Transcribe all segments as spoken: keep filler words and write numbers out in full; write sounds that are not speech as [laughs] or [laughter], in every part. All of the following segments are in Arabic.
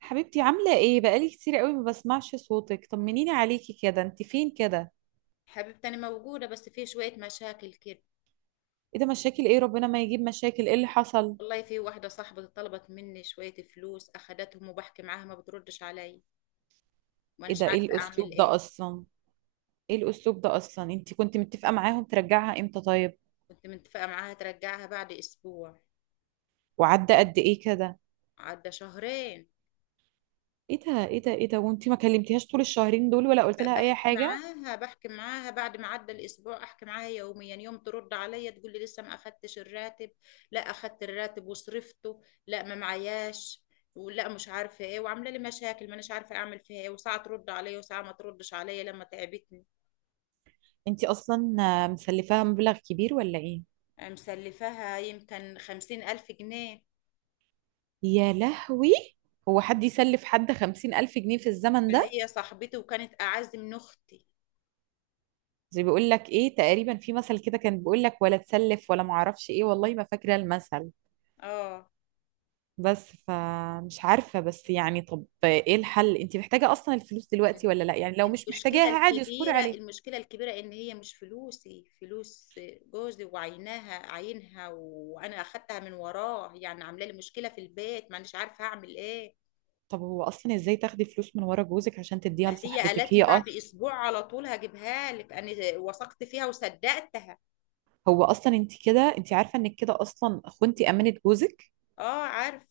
حبيبتي، عاملة ايه؟ بقالي كتير قوي ما بسمعش صوتك. طمنيني عليكي كده، انت فين كده؟ حبيبتي، أنا موجودة بس في شوية مشاكل كده. ايه ده؟ مشاكل ايه؟ ربنا ما يجيب. مشاكل ايه اللي حصل؟ والله في واحدة صاحبتي طلبت مني شوية فلوس أخدتهم وبحكي معاها ما بتردش علي ايه وأناش ده؟ ايه عارفة أعمل الاسلوب ده إيه. اصلا؟ ايه الاسلوب ده اصلا؟ انت كنت متفقة معاهم ترجعها امتى طيب؟ كنت متفقة معاها ترجعها بعد أسبوع. وعدى قد ايه كده؟ عدى شهرين. ايه ده؟ ايه ده؟ ايه ده؟ وانت ما كلمتيهاش طول الشهرين دول ولا قلت لها اي بحكي حاجة؟ معاها بحكي معاها بعد ما عدى الأسبوع أحكي معاها يوميا، يوم ترد عليا تقول لي لسه ما أخدتش الراتب، لا أخدت الراتب وصرفته، لا ما معياش، ولا مش عارفه ايه، وعامله لي مشاكل، ما اناش عارفه اعمل فيها ايه. وساعه ترد عليا وساعه ما تردش عليا لما تعبتني. انت اصلا آه، مسلفاها مبلغ كبير ولا ايه؟ مسلفاها يمكن خمسين ألف جنيه. يا لهوي! هو حد يسلف حد خمسين ألف جنيه في الزمن ده؟ فهي صاحبتي وكانت أعز من أختي. زي بيقول لك ايه تقريبا؟ في مثل كده كان بيقول لك ولا تسلف ولا معرفش ايه، والله ما فاكرة المثل. اه. بس فمش عارفة، بس يعني طب ايه الحل؟ انت محتاجة اصلا الفلوس دلوقتي ولا لا؟ يعني لو مش المشكلة محتاجاها عادي اصبري الكبيرة عليها. المشكلة الكبيرة إن هي مش فلوسي، فلوس جوزي وعيناها عينها وأنا أخدتها من وراه. يعني عاملة لي مشكلة في البيت، مانيش عارفة أعمل إيه. طب هو اصلا ازاي تاخدي فلوس من ورا جوزك عشان تديها فهي لصاحبتك قالت لي هي بعد اصلا؟ أسبوع على طول هجيبها لك، أنا وثقت فيها وصدقتها. هو اصلا انت كده، انت عارفة انك كده اصلا خنتي امانة جوزك؟ اه، عارف.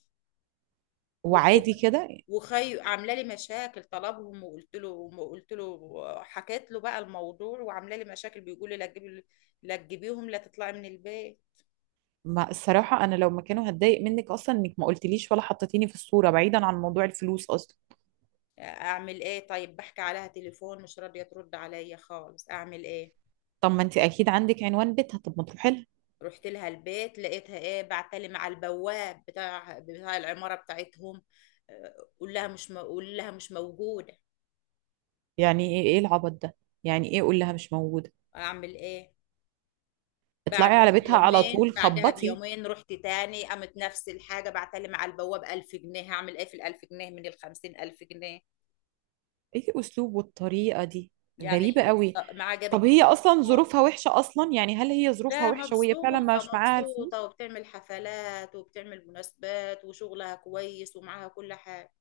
وعادي وخايفة. كده؟ وخي عامله لي مشاكل طلبهم، وقلت له وقلت له حكيت له بقى الموضوع، وعامله لي مشاكل، بيقول لي لا تجيبي لا تجيبيهم، لا تطلعي من البيت. ما الصراحة، انا لو مكانه هتضايق منك اصلا انك ما قلتليش ولا حطيتيني في الصورة، بعيدا عن موضوع الفلوس اصلا. اعمل ايه طيب؟ بحكي عليها تليفون مش راضيه ترد عليا خالص، اعمل ايه؟ طب ما انت اكيد عندك عنوان بيتها، طب ما تروحي لها. رحت لها البيت لقيتها ايه؟ بعتلي مع البواب بتاع بتاع العماره بتاعتهم. أه، قول لها مش م- قول لها مش موجوده. يعني ايه؟ ايه العبط ده؟ يعني ايه قول لها مش موجودة؟ اعمل ايه؟ اطلعي بعدها على بيتها على بيومين طول، بعدها خبطي. بيومين رحت تاني، قامت نفس الحاجة، بعتلم على البواب ألف جنيه. هعمل ايه في الألف جنيه من الخمسين ألف جنيه؟ ايه الاسلوب والطريقة دي؟ يعني غريبة قوي. الص- ما طب هي عجبتنيش. اصلا ظروفها وحشة اصلا؟ يعني هل هي ظروفها لا، وحشة وهي فعلا مبسوطة مش معاها الفلوس؟ مبسوطة وبتعمل حفلات وبتعمل مناسبات وشغلها كويس ومعاها كل حاجة.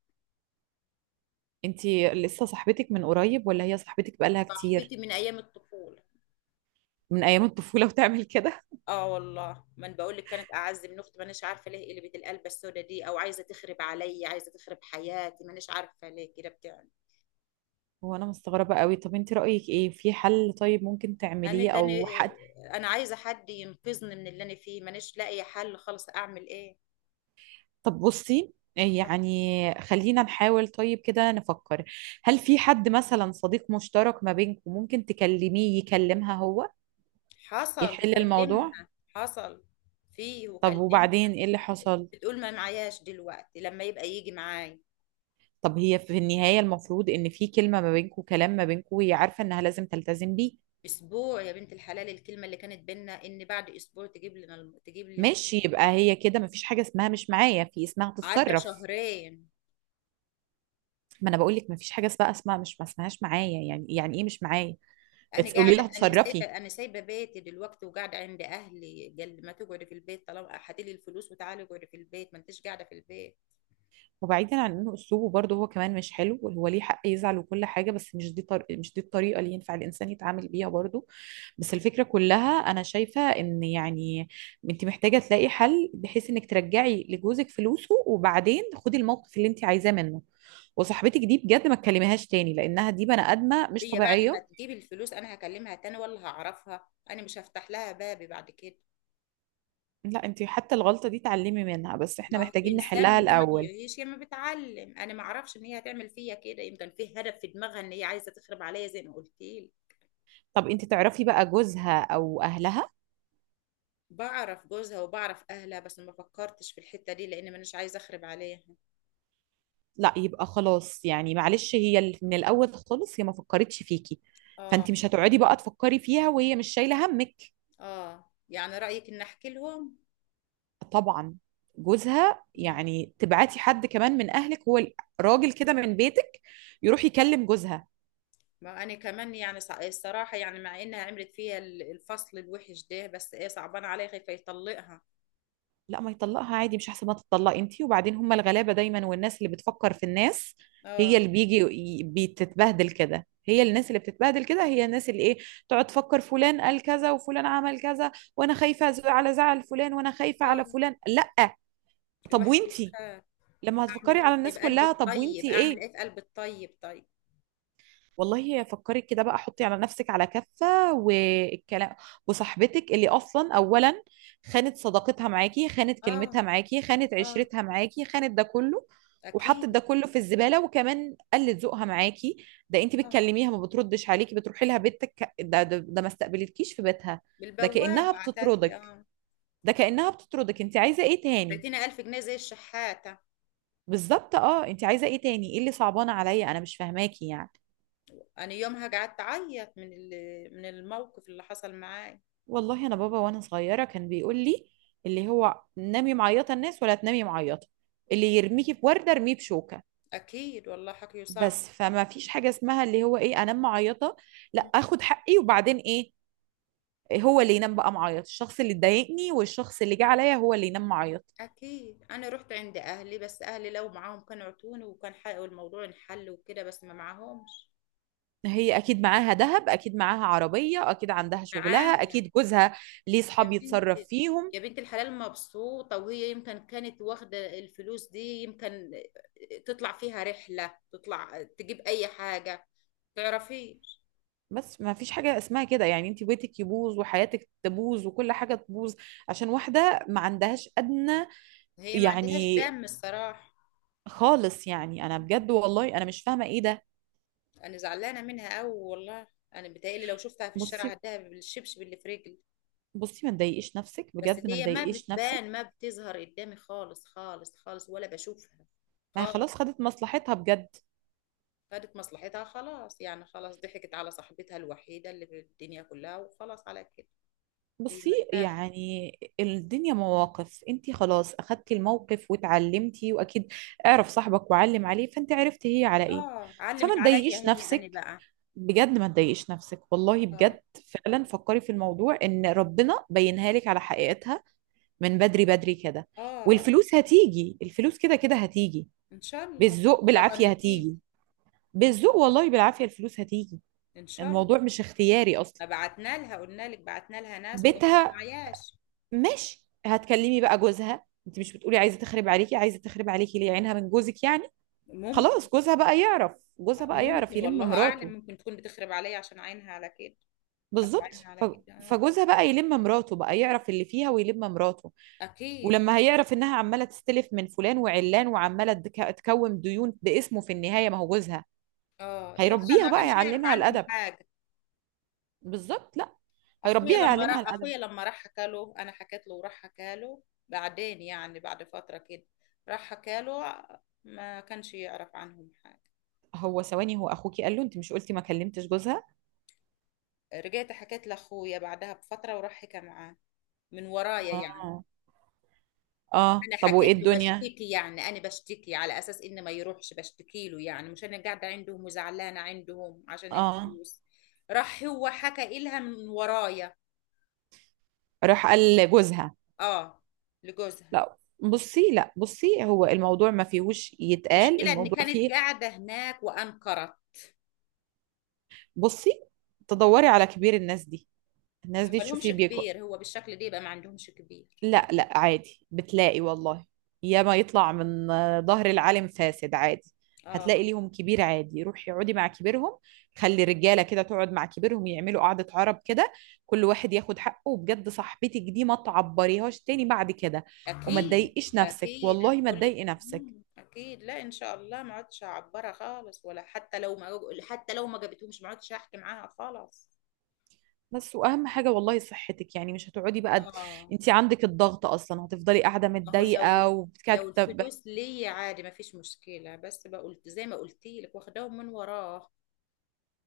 انتي لسه صاحبتك من قريب ولا هي صاحبتك بقالها كتير؟ صاحبتي من أيام الطفولة. من ايام الطفولة وتعمل كده؟ اه والله، ما انا بقول لك كانت اعز من اختي. مانيش عارفه ليه قلبت القلبه السودا دي، او عايزه تخرب عليا، عايزه تخرب حياتي، مانيش عارفه ليه كده بتعمل. [laughs] وانا مستغربة قوي. طب انتي رأيك ايه في حل طيب ممكن انا تعمليه تاني، او حق؟ انا عايزه حد ينقذني من اللي انا فيه، مانيش لاقي حل خالص، اعمل ايه؟ طب بصي، يعني خلينا نحاول طيب كده نفكر. هل في حد مثلا صديق مشترك ما بينكم ممكن تكلميه يكلمها هو؟ حصل يحل الموضوع. وكلمها. حصل، فيه طب وبعدين وكلمها. ايه اللي حصل؟ بتقول ما معياش دلوقتي، لما يبقى يجي معاي. طب هي في النهاية المفروض ان في كلمة ما بينكم، كلام ما بينكم وهي عارفة انها لازم تلتزم بيه. اسبوع يا بنت الحلال الكلمه اللي كانت بينا ان بعد اسبوع تجيب لنا الم- تجيب لي الف-. ماشي، يبقى هي كده مفيش حاجة اسمها مش معايا، في اسمها عدى تتصرف. شهرين. ما انا بقول لك مفيش حاجة اسمها اسمها مش ما اسمهاش معايا، يعني يعني ايه مش معايا؟ انا اتس- قولي لها قاعده انا سايبه اتصرفي. انا سايبه بيتي دلوقتي وقاعده عند اهلي. قال لي ما تقعدي في البيت، طالما هاتي لي الفلوس وتعالي اقعدي في البيت، ما انتش قاعده في البيت. وبعيدا عن انه اسلوبه برضه هو كمان مش حلو، هو ليه حق يزعل وكل حاجه، بس مش دي طر... مش دي الطريقه اللي ينفع الانسان يتعامل بيها برضه. بس الفكره كلها انا شايفه ان يعني، انت محتاجه تلاقي حل بحيث انك ترجعي لجوزك فلوسه، وبعدين خدي الموقف اللي انت عايزاه منه. وصاحبتك دي بجد ما تكلميهاش تاني، لانها دي بني ادمه مش هي بعد ما طبيعيه. تجيب الفلوس انا هكلمها تاني؟ ولا هعرفها انا مش هفتح لها بابي بعد كده. لا، انت حتى الغلطه دي اتعلمي منها، بس احنا ما هو محتاجين الانسان نحلها لما الاول. بيعيش يا ما بيتعلم، انا ما اعرفش ان هي هتعمل فيا كده، يمكن في هدف في دماغها ان هي عايزه تخرب عليا زي ما قلت لي. طب انت تعرفي بقى جوزها او اهلها؟ بعرف جوزها وبعرف اهلها، بس ما فكرتش في الحته دي لان مانيش عايزه اخرب عليها. لا، يبقى خلاص، يعني معلش هي ال- من الاول خالص هي ما فكرتش فيكي. اه، فانت مش هتقعدي بقى تفكري فيها وهي مش شايله همك. اه، يعني رايك ان احكي لهم. طبعا. جوزها، مم. يعني تبعتي حد كمان من اهلك، هو ال- راجل كده من بيتك، يروح يكلم جوزها. ما انا كمان يعني صع- الصراحه، يعني مع انها عملت فيها ال- الفصل الوحش ده، بس ايه صعبان عليا، خايفه يطلقها. لا ما يطلقها عادي، مش احسن ما تطلقي انتي؟ وبعدين هم الغلابة دايما والناس اللي بتفكر في الناس. هي اه، اللي بيجي ي- بتتبهدل كده، هي الناس اللي بتتبهدل كده، هي الناس اللي ايه، تقعد تفكر فلان قال كذا وفلان عمل كذا، وانا خايفة أز- على زعل فلان وانا خايفة اه، على فلان، لا. طب الواحد وانتي؟ بيخاف. لما اعمل هتفكري على ايه طيب، الناس قلب كلها، طب الطيب؟ وانتي اعمل ايه؟ ايه في قلب الطيب طيب؟ والله فكري كده بقى، حطي على نفسك على كفة والكلام، وصاحبتك اللي أصلا، أولا خانت صداقتها معاكي، خانت اه، كلمتها معاكي، خانت اه، عشرتها معاكي، خانت ده كله. وحطت اكيد. ده كله في الزبالة، وكمان قلت ذوقها معاكي. ده انت اه. بتكلميها ما بتردش عليكي، بتروحي لها بيتك، ده ده, ده ما استقبلتكيش في بيتها. ده بالبواب كأنها بعتت لي، بتطردك، اه. ده كأنها بتطردك، انت عايزة ايه تاني؟ بعتيني ألف جنيه زي الشحاتة. بالظبط، اه، انت عايزة ايه تاني؟ ايه اللي صعبان عليا، انا مش فاهماكي يعني. انا يومها قعدت اعيط من ال- من الموقف اللي حصل معاي. والله انا بابا وانا صغيره كان بيقول لي، اللي هو نامي معيطه الناس ولا تنامي معيطه، اللي يرميكي بورده ارميه بشوكه. اكيد والله حكيه صح. بس فما فيش حاجه اسمها اللي هو ايه انام معيطه، لا، مم. اخد حقي وبعدين ايه؟ هو اللي ينام بقى معيط، الشخص اللي ضايقني والشخص اللي جه عليا هو اللي ينام معيط. اكيد، انا رحت عند اهلي، بس اهلي لو معاهم كانوا عطوني وكان حقق الموضوع انحل وكده، بس ما معاهمش. هي اكيد معاها ذهب، اكيد معاها عربيه، اكيد عندها معاها. شغلها، اكيد جوزها، ليه يا صحاب بنت يتصرف فيهم. يا بنت الحلال، مبسوطة. وهي يمكن كانت واخدة الفلوس دي، يمكن تطلع فيها رحلة، تطلع تجيب أي حاجة، تعرفيش. بس ما فيش حاجة اسمها كده، يعني انت بيتك يبوظ وحياتك تبوظ وكل حاجة تبوظ، عشان واحدة ما عندهاش أدنى، هي ما عندهاش يعني دم الصراحة. خالص، يعني انا مم. بجد والله انا مش فاهمة ايه ده. أنا زعلانة منها أوي والله. أنا بتهيألي لو شفتها في الشارع بصي، هديها بالشبشب اللي في رجلي. بصي ما تضايقيش نفسك، بس بجد ما هي ما تضايقيش نفسك. بتبان، ما بتظهر قدامي خالص، خالص، خالص، ولا بشوفها ما هي خالص. خلاص خدت مصلحتها بجد. خدت مصلحتها خلاص، يعني خلاص ضحكت على صاحبتها الوحيدة اللي في الدنيا كلها، وخلاص على كده. هي بصي مرتاحة. يعني، الدنيا مواقف، انت خلاص اخدتي الموقف واتعلمتي، واكيد اعرف صاحبك وعلم عليه، فانت عرفتي هي على ايه. اه، فما علمت عليا تضايقيش هي، انا نفسك، بقى. بجد ما تضايقيش نفسك والله اه، بجد. فعلا فكري في الموضوع ان ربنا بينها لك على حقيقتها، من بدري بدري كده. اه، اه، والفلوس هتيجي، الفلوس كده كده هتيجي. ان شاء الله، بالذوق ان شاء بالعافية الله، ان في هتيجي. بالذوق والله بالعافية الفلوس هتيجي. ان شاء الله. الموضوع مش اختياري اصلا. ما بعتنا لها، قلنا لك بعتنا لها ناس وقالت ما بيتها، معياش. ماشي. هتكلمي بقى جوزها، انت مش بتقولي عايزة تخرب عليكي؟ عايزة تخرب عليكي ليه؟ عينها من جوزك يعني. ممكن. خلاص، جوزها بقى يعرف. جوزها بقى يعرف ممكن يلم والله اعلم، مراته. ممكن تكون بتخرب عليا عشان عينها على كده. حط بالظبط، عينها على ف- كده، اه. فجوزها بقى يلم مراته، بقى يعرف اللي فيها ويلم مراته. اكيد. ولما هيعرف انها عماله تستلف من فلان وعلان وعماله تك- تكون ديون باسمه في النهايه، ما هو جوزها. اه، لا هيربيها ما بقى كانش يعرف يعلمها عنهم الادب. حاجه. بالظبط، لا. اخويا هيربيها لما يعلمها راح الادب. اخويا لما راح حكى له، انا حكيت له، وراح حكى له. بعدين يعني بعد فتره كده، راح حكى له. ما كانش يعرف عنهم حاجه. هو ثواني، هو اخوكي قال له؟ انت مش قلتي ما كلمتش جوزها؟ رجعت حكيت لاخويا بعدها بفتره، وراح حكى معاه. من ورايا يعني. اه، اه. انا طب وايه حكيت له الدنيا؟ بشتكي يعني، انا بشتكي على اساس انه ما يروحش بشتكي له، يعني مش انا قاعده عندهم وزعلانه عندهم عشان اه، الفلوس. راح هو حكى إلها من ورايا. راح قال لجوزها؟ اه. لجوزها. لا بصي، لا بصي، هو الموضوع ما فيهوش يتقال، مشكله ان الموضوع كانت فيه. قاعده هناك وانكرت. بصي، تدوري على كبير الناس دي. الناس دي ما لهمش تشوفي بيك. كبير، هو بالشكل ده يبقى ما عندهمش كبير. لا لا، عادي بتلاقي والله. ياما يطلع من آه، ظهر العالم فاسد عادي. هتلاقي اه، ليهم كبير عادي، روحي اقعدي مع كبيرهم. خلي رجاله كده تقعد مع كبيرهم، يعملوا قعدة عرب كده. كل واحد ياخد حقه، وبجد صاحبتك دي ما تعبريهاش تاني بعد كده. وما اكيد، تضايقيش نفسك، اكيد انا والله ما بقول لك، تضايقي نفسك. مم، اكيد لا، ان شاء الله ما عدتش هعبرها خالص، ولا حتى لو ما حتى لو ما جابتهمش ما عدتش هحكي معاها خالص. بس واهم حاجة والله صحتك، يعني مش هتقعدي بقى، اه. انت عندك الضغط اصلا هتفضلي قاعدة ما هو لو متضايقة لو وبتكتب. الفلوس ليا عادي ما فيش مشكله، بس بقى قلت زي ما قلت لك واخداهم من وراه.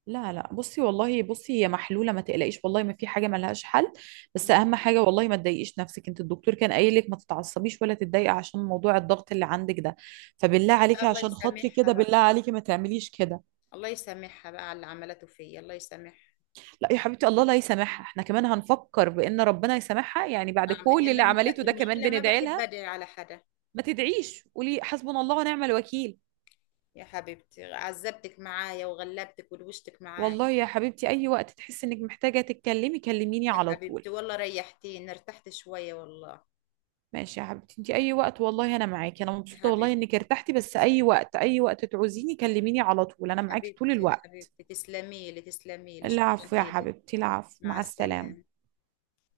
لا لا، بصي والله بصي، هي محلولة ما تقلقيش، والله ما في حاجة ملهاش حل. بس مم. أهم حاجة والله ما تضايقيش نفسك، انت الدكتور كان قايل لك ما تتعصبيش ولا تتضايقي عشان موضوع الضغط اللي عندك ده. فبالله عليكي الله عشان خاطري يسامحها كده، بقى. بالله عليكي ما تعمليش كده. الله يسامحها بقى على اللي عملته فيا، الله يسامحها. لا يا حبيبتي، الله لا يسامحها، احنا كمان هنفكر بأن ربنا يسامحها يعني؟ بعد اعمل ايه؟ كل ما اللي انا ما بق- عملته ده كمان المشكله ما بندعي بحب لها؟ ادعي على حدا. ما تدعيش، قولي حسبنا الله ونعم الوكيل. يا حبيبتي عذبتك معايا وغلبتك ودوشتك معايا. والله يا حبيبتي، أي وقت تحسي إنك محتاجة تتكلمي كلميني يا على طول. حبيبتي والله ريحتيني، ارتحت شوية والله. ماشي يا حبيبتي، انت اي وقت والله انا معاكي، انا يا مبسوطه والله انك حبيبتي، ارتحتي، بس اي وقت اي وقت تعوزيني كلميني على طول، انا معاكي طول حبيبتي، الوقت. حبيبتي، تسلمي لي، تسلمي لي، شكرا العفو يا إلك. حبيبتي، العفو، مع مع السلامة. السلامه.